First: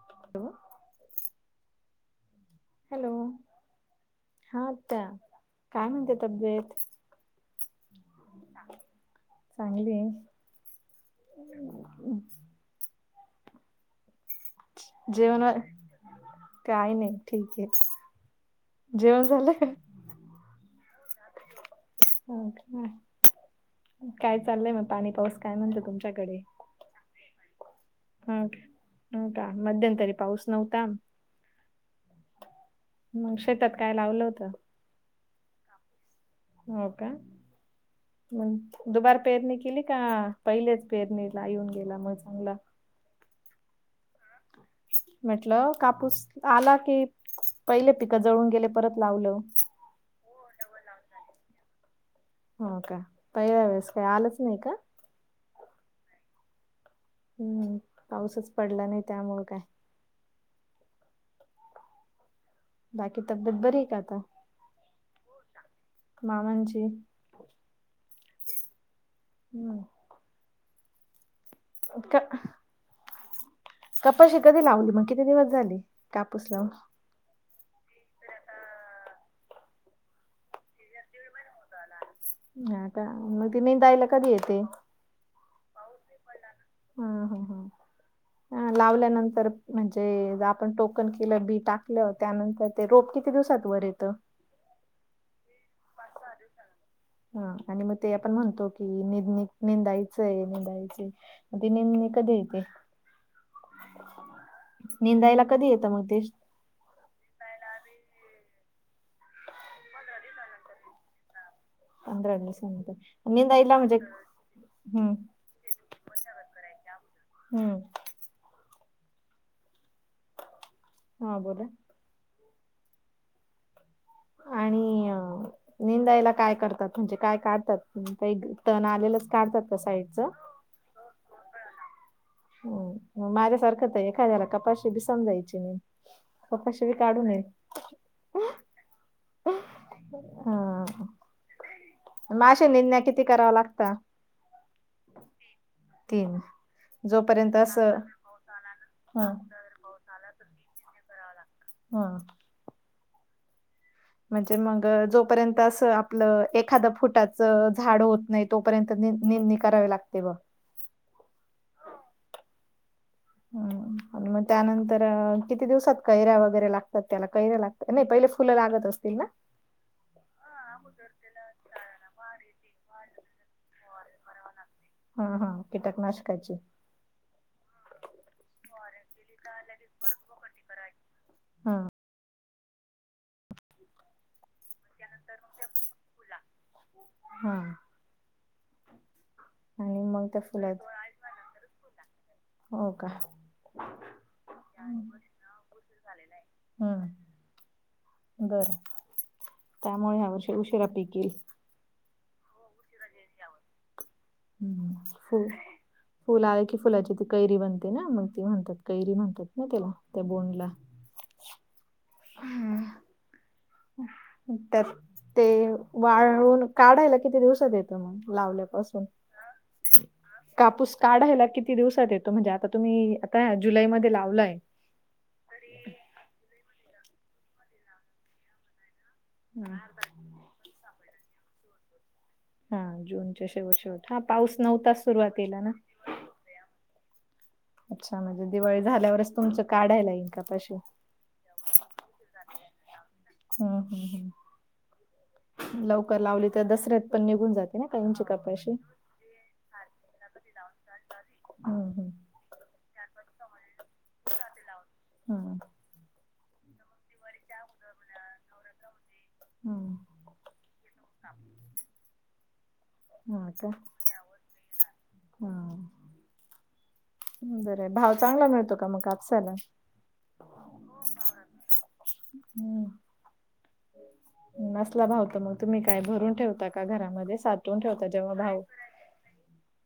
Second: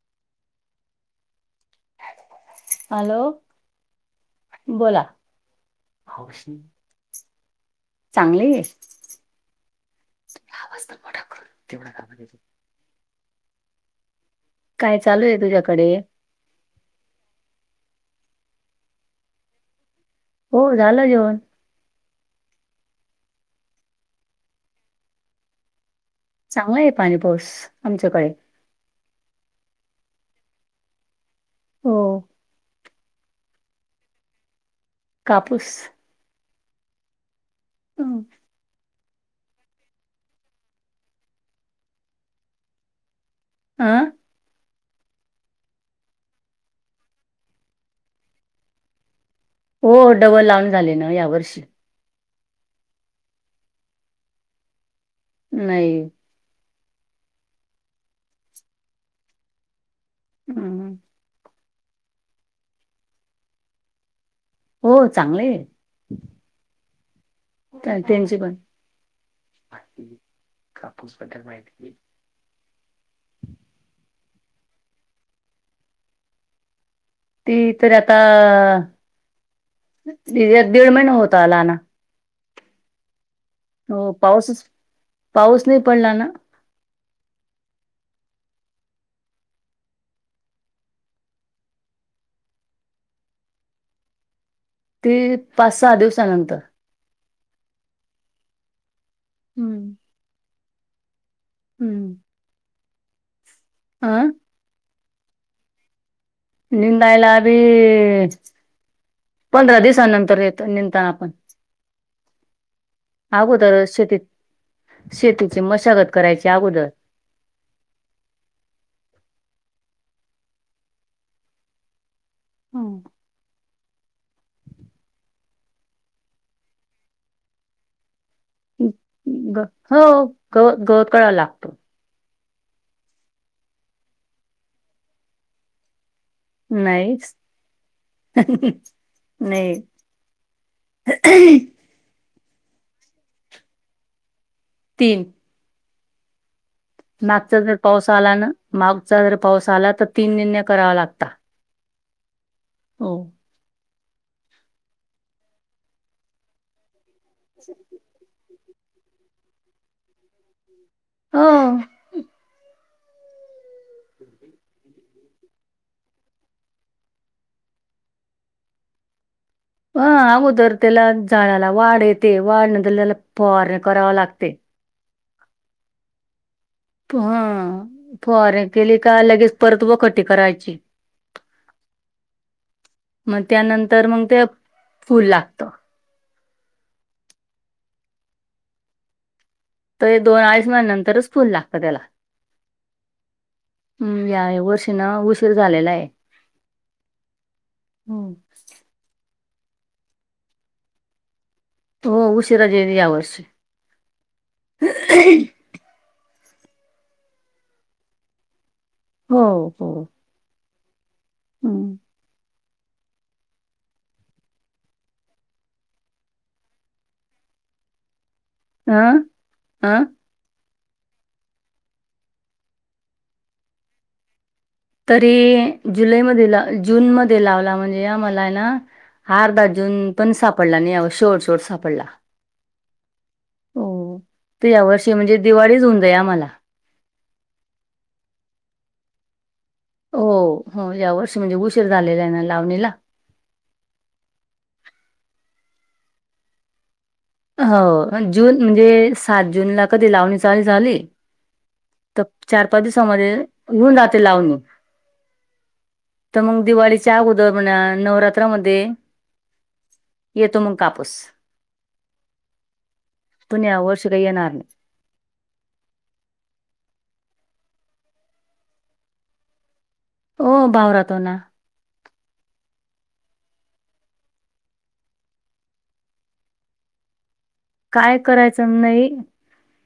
Hello! Hello, हा बोला आत्या, काय म्हणते तब्येत? चांगली आहे, चांगली आहे आवाज तर मोठा करून काय चालू आहे जेवण वैगरे? तुझ्याकडे काही नाही, ठीक आहे, जेवण झालं. हो, झालं जेवण. हो का? काय चाललंय मग? पाणी-पाऊस काय म्हणतंय तुमच्याकडे? चांगलाय पाणी-पाऊस. हं का, हं का? मध्यंतरी पाऊस नव्हता. हो. मग शेतात काय लावलं होतं? कापूस हो का? हं मग दुबार पेरणी केली का? पहिलेच पेरणी येऊन गेलं, मग चांगला... अं म्हटलं, कापूस आला की! पहिली पिकं जळून गेली, परत लावलं. हो, डबल लावून झालं ना यावर्षी? हो का? पहिल्यावेळेस काही आलंच नाही का? नाही. हं, पाऊसच पडला नाही, त्यामुळं काय... हं बाकी, तब्येत बरी आहे का आता? हो, चांगली आहे. मामांची? त्यांची पण हम्म कापूस बद्दल माहिती. का कपाशी कधी लावली मग किती दिवस झाली कापूस लावून. ती तर आता दीड महिना होत आला ना. हा का मग ती नेंदयला हो कधी येते? पाऊसच पाऊस नाही पडला ना. अ लावल्यानंतर म्हणजे आपण टोकन केलं बी टाकलं त्यानंतर. ते रोप किती दिवसात वर येत? ती पाच सहा दिवसानंतर हा आणि मग ते आपण म्हणतो की नि हम्म निंदायचंय निंदायचं. म तेे निमे कधी येते? हं निंदायला कधी येतं मग ते? निंदायला आभी पंधरा दिवसानंतर येतो निंदताना आपण पंधरा दिवसानंतर निंदायला अगोदर म्हणजे हम्म शेतीत शेतीची मशागत करायची अगोदर हम्म. हा बोला हम्म. आणि निंदायला काय करतात म्हणजे काय काढतात? टण आलेलंच काढ ग जात का हो साईडच गवत गवत कळावा लागतो हम्म माझ्यासारखं तर एखाद्याला कपाशी भी समजायची नाही कपाशी बी काढू नाहीच नये नाही. [unintelligible] मग असे निंदा किती करावा लागता? तीन. तीन जोपर्यंत मागचा जर असं पाऊस आला ना मागचा हा जर पाऊस आला तर तीन निंदण्या करावा लागता हम्म.. हो म्हणजे मग जोपर्यंत असं आपलं एखाद फुटाच झाड होत नाही तोपर्यंत निंदनी करावे लागते बग हा. हम्म मग त्यानंतर किती दिवसात कैऱ्या वगैरे लागतात त्याला कैराया लागतात? नाही पहिले फुलं लागत असतील ना? ह अगोदर त्याला झाडला वाढ येते वाढ नंतर त्याला फवार कराव लागते. हा हा कीटक नाशकाचे हा फवारे केली का लगेच परत वखटी करायची हा. मग त्यानंतर मग ते फूल लागतं हम्म. आणि तर मग दोन त्या अळीच फुलात म नंतरच फुल लागत त्याला हो का हम्म या वर्षी ना उशीर झालेला आहे हम्म हम्म. बरं त्यामुळे ह्या वर्षी उशिरा पिक येईल हो उशिराजे या वर्ष हम् फ फुल आहे की फुलाची ती कैरी बनते ना मग ती म्हणतात. कैरी हो, म्हणतात ना त्याला हो. त्या बोंडला. हम्म. हम्म. त्यात ते वाळून काढायला किती दिवसात येतो मग लावल्याव? असून हं. अ, अ, कापूस काढायला किती दिवसात येतो म्हणजे आता तुम्ही आता जुलैमध्ये लावलाय. तरी जुलैमध्ये ल जूनमध्ये लावला म्हणजे आम्हाला हाय ना? अर्धा हा जून पण सापडला नाही. या शेवट शेवट सापडला हा जूनच्या शेवट शेवट हा हो. पाऊस नव्ह तास सुरुवातीला ना? दया मला. अच्छा! म्हणजे दिवाळी झाल्यावरच तुमच कार्ड आहे. हो हो या वर्षी म्हणजे उशीर झालेला आहे ना लावणीला. हम हम हम. लवकर लावली तर दसऱ्यात पण निघून जाते ना काहींची हो जून कपाशी म्हणजे सात जूनला कधी लावणी चालू झाली. हम्म हम्म चार पाच दिवसा मध्ये ऊन जाते लावण मग. हम्म तर मंग दिवाळी च च्या उदर म्हणा नवरात्रामध्ये हम्म येतो मग कापूस. हा पण आता या वर्षी काही येणार नाही. [inaudible] हा. बराय भाव चांगला मिळतो का मग कापसाला? ओ हो भावरातो ना चांगला मिळतो. हम्म नसला भाव तर मग तुम्ही काय भरून ठेवता का घरामध्ये साच - - काय करायचं नही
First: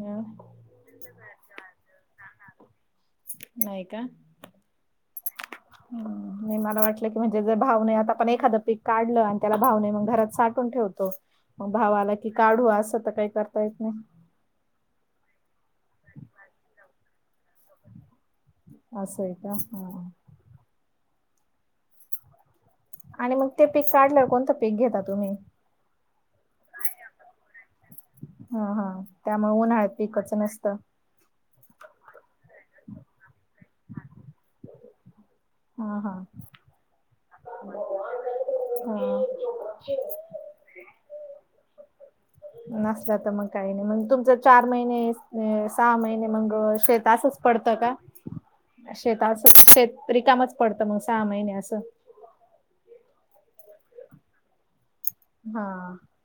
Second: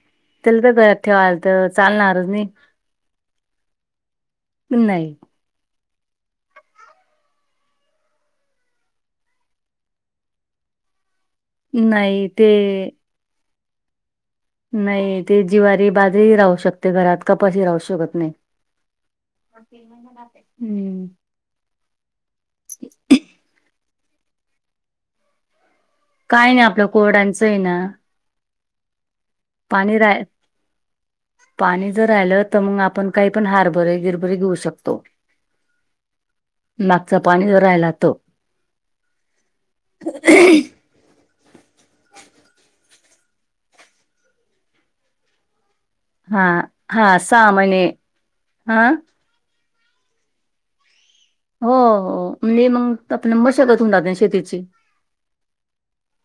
अ त्याला तर घरात ठेवायल तर चालणारच नही. नाही का? नाही नाही मला वाटलं की म्हणजे जर भावने आता पण एखादं पीक काढलं आणि त्याला भावने मग घरात साठून ठेवत मग भावाला नाही की काढू ते असं तर काही करता येत नाही. नाही ते जिवारी बाजारीही राहू शकते घरात कपशी राहू शकत नाही. होय का? हा. हम्म. [inaudible] आणि मग ते पीक काढलं, कोणतं पीक घेता तुम्ही? काय नाही, आपलं कोडांचं आहे ना. हा हा. त्यामुळ उन्हाळ्यात पाणी राय पिकचं नसतं. पाणी जर राहिलं तर मग आपण काही पण हारबरे गिरबरे घेऊ शकतो. हा हा मागचा पाणी जर राहिला [unintelligible] तो हा. नसला तर मग काही नाही म्हण तुमच चार महिने सहा महिने हा मग हा शेतासच सहा पडतं महिने का हा शेताच शेत रीकामचं पडतं मग सहा महिने असं हो [unintelligible] हा,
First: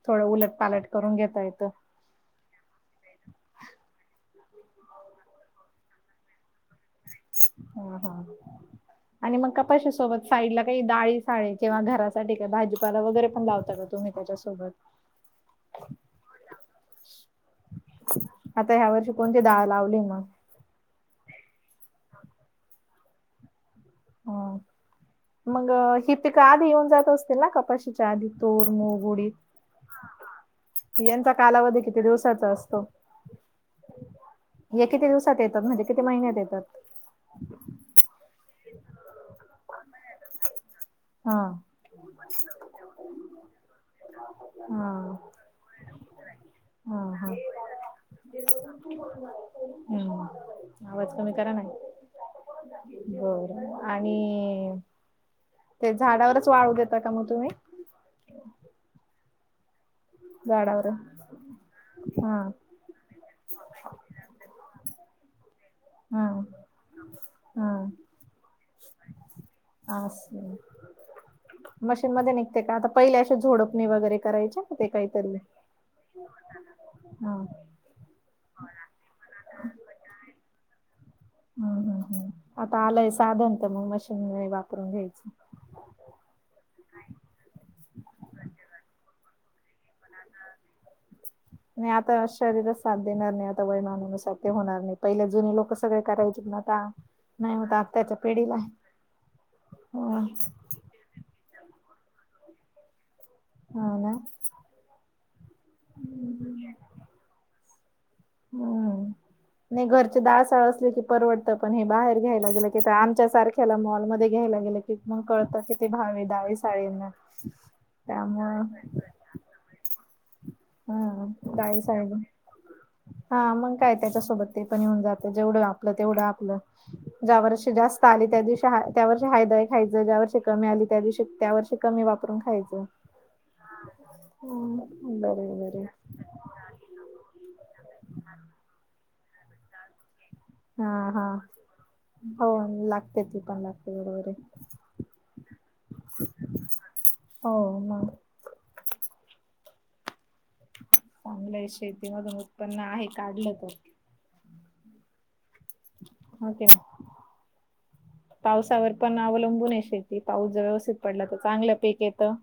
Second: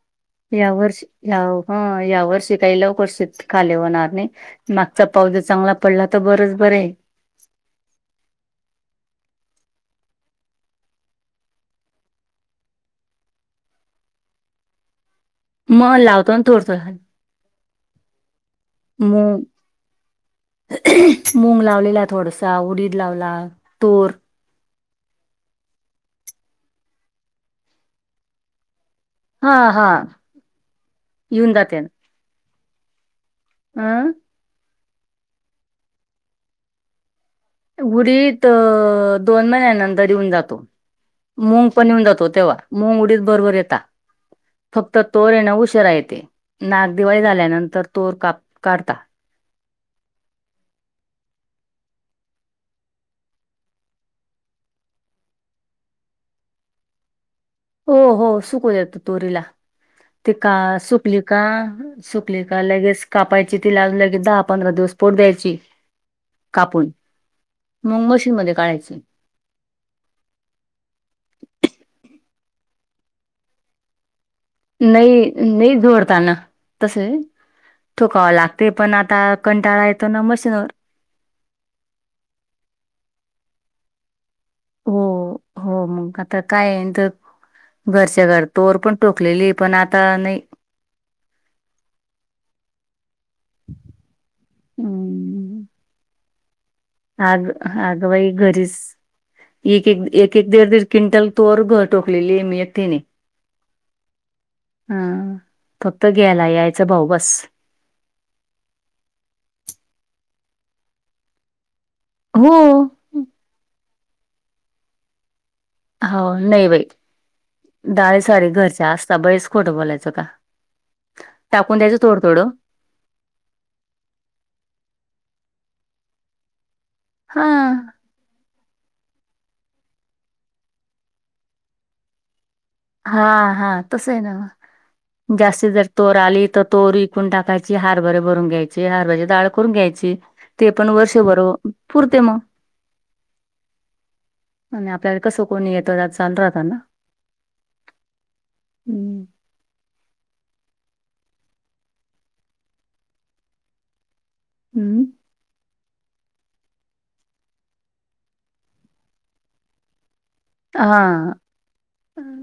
थोडं उलट या पालट वर्षी करून या घेता येतं. हं, या वर्षी काही लवकर शेत खाली होणार नाही, मागचा पाऊस जर चांगला पडला तर बरंच बरेय. हा हा. आणि मग कपाशी सोबत साईडला काही डाळी, साळी किंवा घरासाठी काही भाजीपाला वगैरे पण लावतातच. तुम्ही त्याच्यासोबत [inaudible] म लावतो ना थोडसं, आता ह्या वर्षी कोणती मग डाळ लावली मग मूंग लावलेला थोडसा, उडीद लावला, तूर. ह मग ही पिक आधी येऊन जात असतील ना, कपाशीच्या आधी तूर, मूग, उडीद. हां, हां. यांचा येऊन कालावधी किती दिवसाचा असतो? आं हे किती दिवसात येतात, म्हणजे किती महिन्यात येतात? उडीद, दोन महिन्यानंतर येऊन जातो. हा मुंग पण येेऊन जातो तेव्हा, मूंग, उडीद बरोबर येता. हा फक्त तोर येणं उशिरा येते नाग हा दिवाळी हा झाल्यानंतर तोर काप काढता. हम्म, आवाज कमी करा ना. बरं आणि, ते झाडावरच वाळू देता का मग तुम्ही हो हो सुकू देतो तोरीला. तीका झाडावर सुकली का, हा सुकली का लगेच कापायची तिला लगे दहा-पंधरा दिवस पोट द्यायची. हा कापून, हा मूंग मशीन मध्ये काढयचे. आसं, मशीन मध्ये निघते का आता पहिले अशे झोडपणी वगैरे करायचे. ते नाही, काहीतरी नाही, झोडताना तसे, हा हम्म थोकावं लागते पण आता, कंटाळा येतो ना मशीनवर हम्म हम्म हम्म आता आलंय साधन तर मग मशीनमध्ये वा हो हो आता काय आहे तर, घरच्या घर तोवर पण टोकलेली पण आता नाही नाही आता शरीरात साथ देणार नाही आता वयमानानुसार ते होणार नाही, पहिला जुनी हम्म. लोक सगळे करायचे ना आता आग नाही होत आत्ताच्या आगबाई पिढीला घरीच, एक-एक, ह एक-एक, दीड- दीड क्विंटल तोवर घ टोकलेली, मी एक तिनी. हो ना हम्म फक्त घ्यायला यायचं भाऊ बस. हम्म, नाही घरचे दाळ-साळ असले की परवडत पण हे बाहेर घ्यायला गेलं की हो हित आमच्या सारख्याला मॉलमध्ये घ्यायला गेलं की, मग कळतं की ते हो भावे-दावे नाही बाई साळींना, त्यामुळं खोट बोलायचं का? हम्म टाकून द्यायचं थोडं [unintelligible] थोडं हा मग काय, त्याच्यासोबत ते पण येऊन जातं जेवढं आपलं तेवढं आपलं. दहा हा वर्ष जास्त पाली त्या दिवशी हा, त्यावर्षी हायदय खायचं, ज्या वर्ष कमी आली त्या दिवशी, त्यावर्षी कमी वापरून खायचं. हा हा तसं आहे ना. हम्म जास्त बरोबर जर आहे तोर आली तर तोर विकून टाकायची हारभरे भरून घ्यायचे हारभरची डाळ करून घ्यायची. ते हा पण हा वर्षभर पुरते मग हो लागते ती पण लागते बरोबरं है आणि आपल्याला कसं कोणी येतं चालू राहत ना.... हो मग हम्म शेतीमधून उत्पन्न आहे का, घेतो? हम्म होके. पावसावर पण अवलंबून आहेे शेत. ते पाऊस जर व्यवस्थित पडला हा तर चांगलं पीक येतं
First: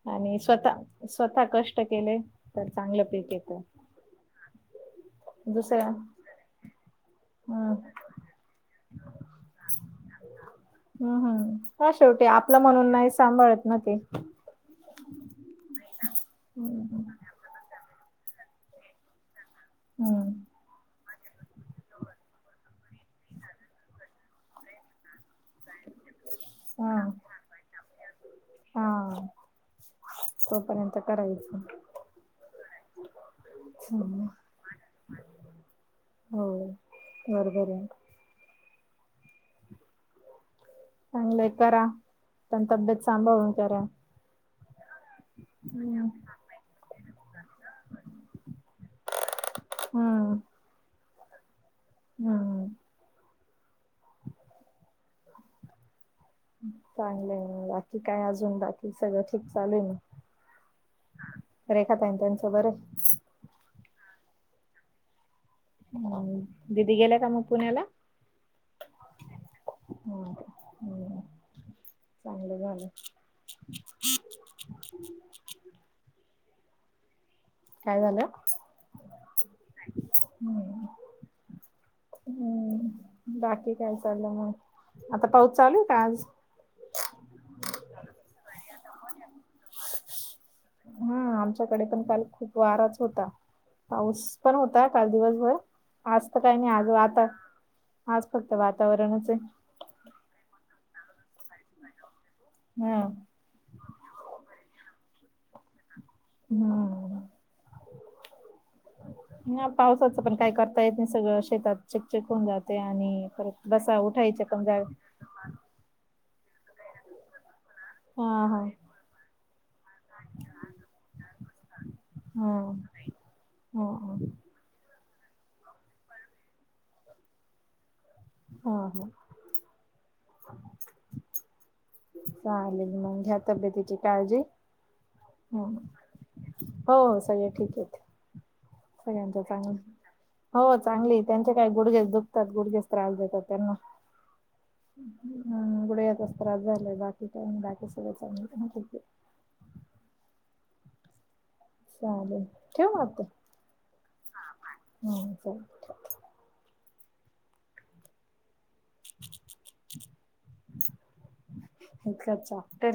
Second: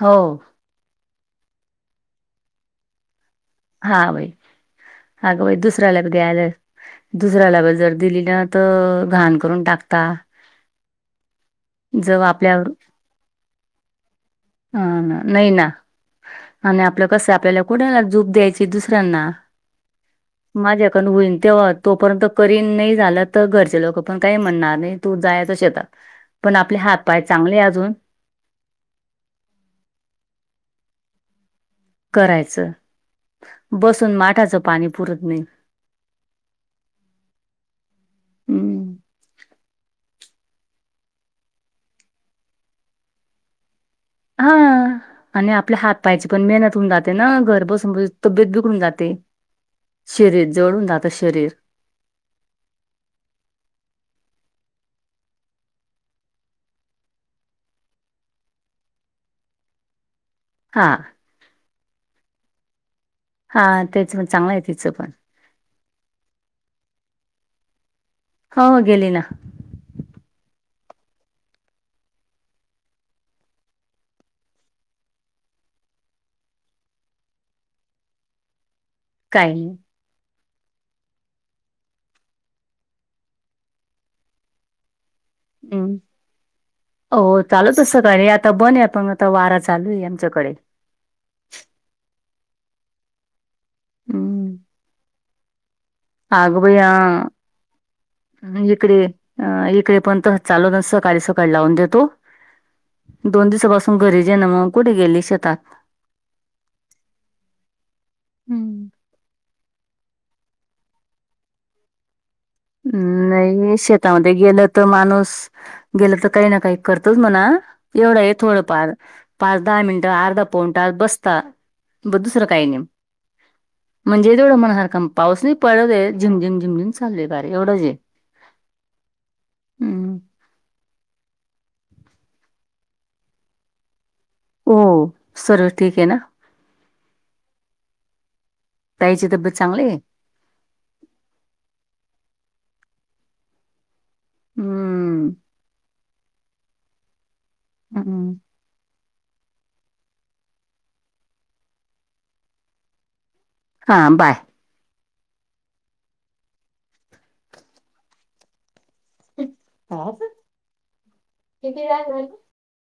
हो आणि स्वतः स्वतः कष्ट केले तर चांगलं पीक येतं. हा बाई अगं बाई दुसऱ्या दुसऱ्याला द्याला दुसऱ्याला ब हम्म जर दिली ना त घाण करून टाक हम् हम्म ह जव शेवटी आपलं आपल्यावर म्हणून नाही सांभाळत ना ते. ह ना नइ ना, आणि हम्म आपलं कसं आपल्याला कुणाला झूप द्यायची दुसऱ्यांना. हम्म माझ्याकून होईन तेव्हा तोपर्यंत करीन नाही झालं तर घरचे लोक पण काही म्हणणार नाही तू जायच शेतात पण आपले हा हात पाय चांगले अजून. हा तोपर्यंत करायचं. करायचं बसून हम्म माठाचं पाणी पुरत नाही. होय बरोबर आहे. हम्म चांगलंय करा पण तब्येत संभाळून करा. हा. आणि आपल्या हात हम्म पायची पण मेहनत होऊन जाते ना घर बसून बस तब्येत बिघडून जाते. हम्म पिरिड जोळून जात शरीर. हम् चांगलं आहे म बाकी काय अजून बाकी सगळं ठीक चालूय मग. हा रेखा ताई त्यांचं बर हाय. हा तेच म चांगलं आहे तिचं पण. ह दिदी गेल्या का मग पुण्याला? हा हो गेली ना. हा हम. चांगलं झालं. काय झालं. काही नाही. हम्म हम्म बाकी काय चाललं मग आता पाऊस चालू आहे हम्म. का आज? हो चालूच सकाळी आता बन आहे पण आता वारा चालू आहे आमच्याकडे. हा आमच्याकडे पण काल खूप वाराच होता. पाऊस हम्म. पण होता काल दिवसभर आज तर काय मी आ ह म इकडे ये वातावरणच आहे आ इकडे पण त चालू नस आसं सकाळी सकाळी लावून देतो. हा दोन दिवसापासून घरी जण मग कुठे गेलिस शेता. हम्म. ह पावसाचं पण काही करता येत नाही सगळं शेतात चीक चिक होऊन जात. हम् नाही शेतामध्ये गेलं जा त माणूस. गेलं तर काही ना काही करतच म्हणा एवढं हा आहे हा थोडंफार. पाच दहा मिनटं अर्धा पवून ता बसता. ब दुसर हा काय नेम हा म्हणजे हा तेवढं मणा हर कां पाऊस नाही पडत आहे झिमझिम झिमझिम चालू आहे बर एवढं जे. ह -ह- चालेल मग घ्या तब्येतीची काळजी हो सर्व हं. ठीक आहे ना? हो सगळ ठीक आहेत, ताईची सगळ्यांच तब्येत चांगलं आहे. चांगली हो चांगली त्यांचे काय गुडघेच दुखतात गुडघेच त्रास देतात त्यांना हम्म हम् गुडघ्याचाच त्रास झालंय बाकी काय नाही, बाकी सगळं हम्म. चांगले चालेल, ठेव मग आता? हां बाय. हम्म. किती जाल झालं. तेरी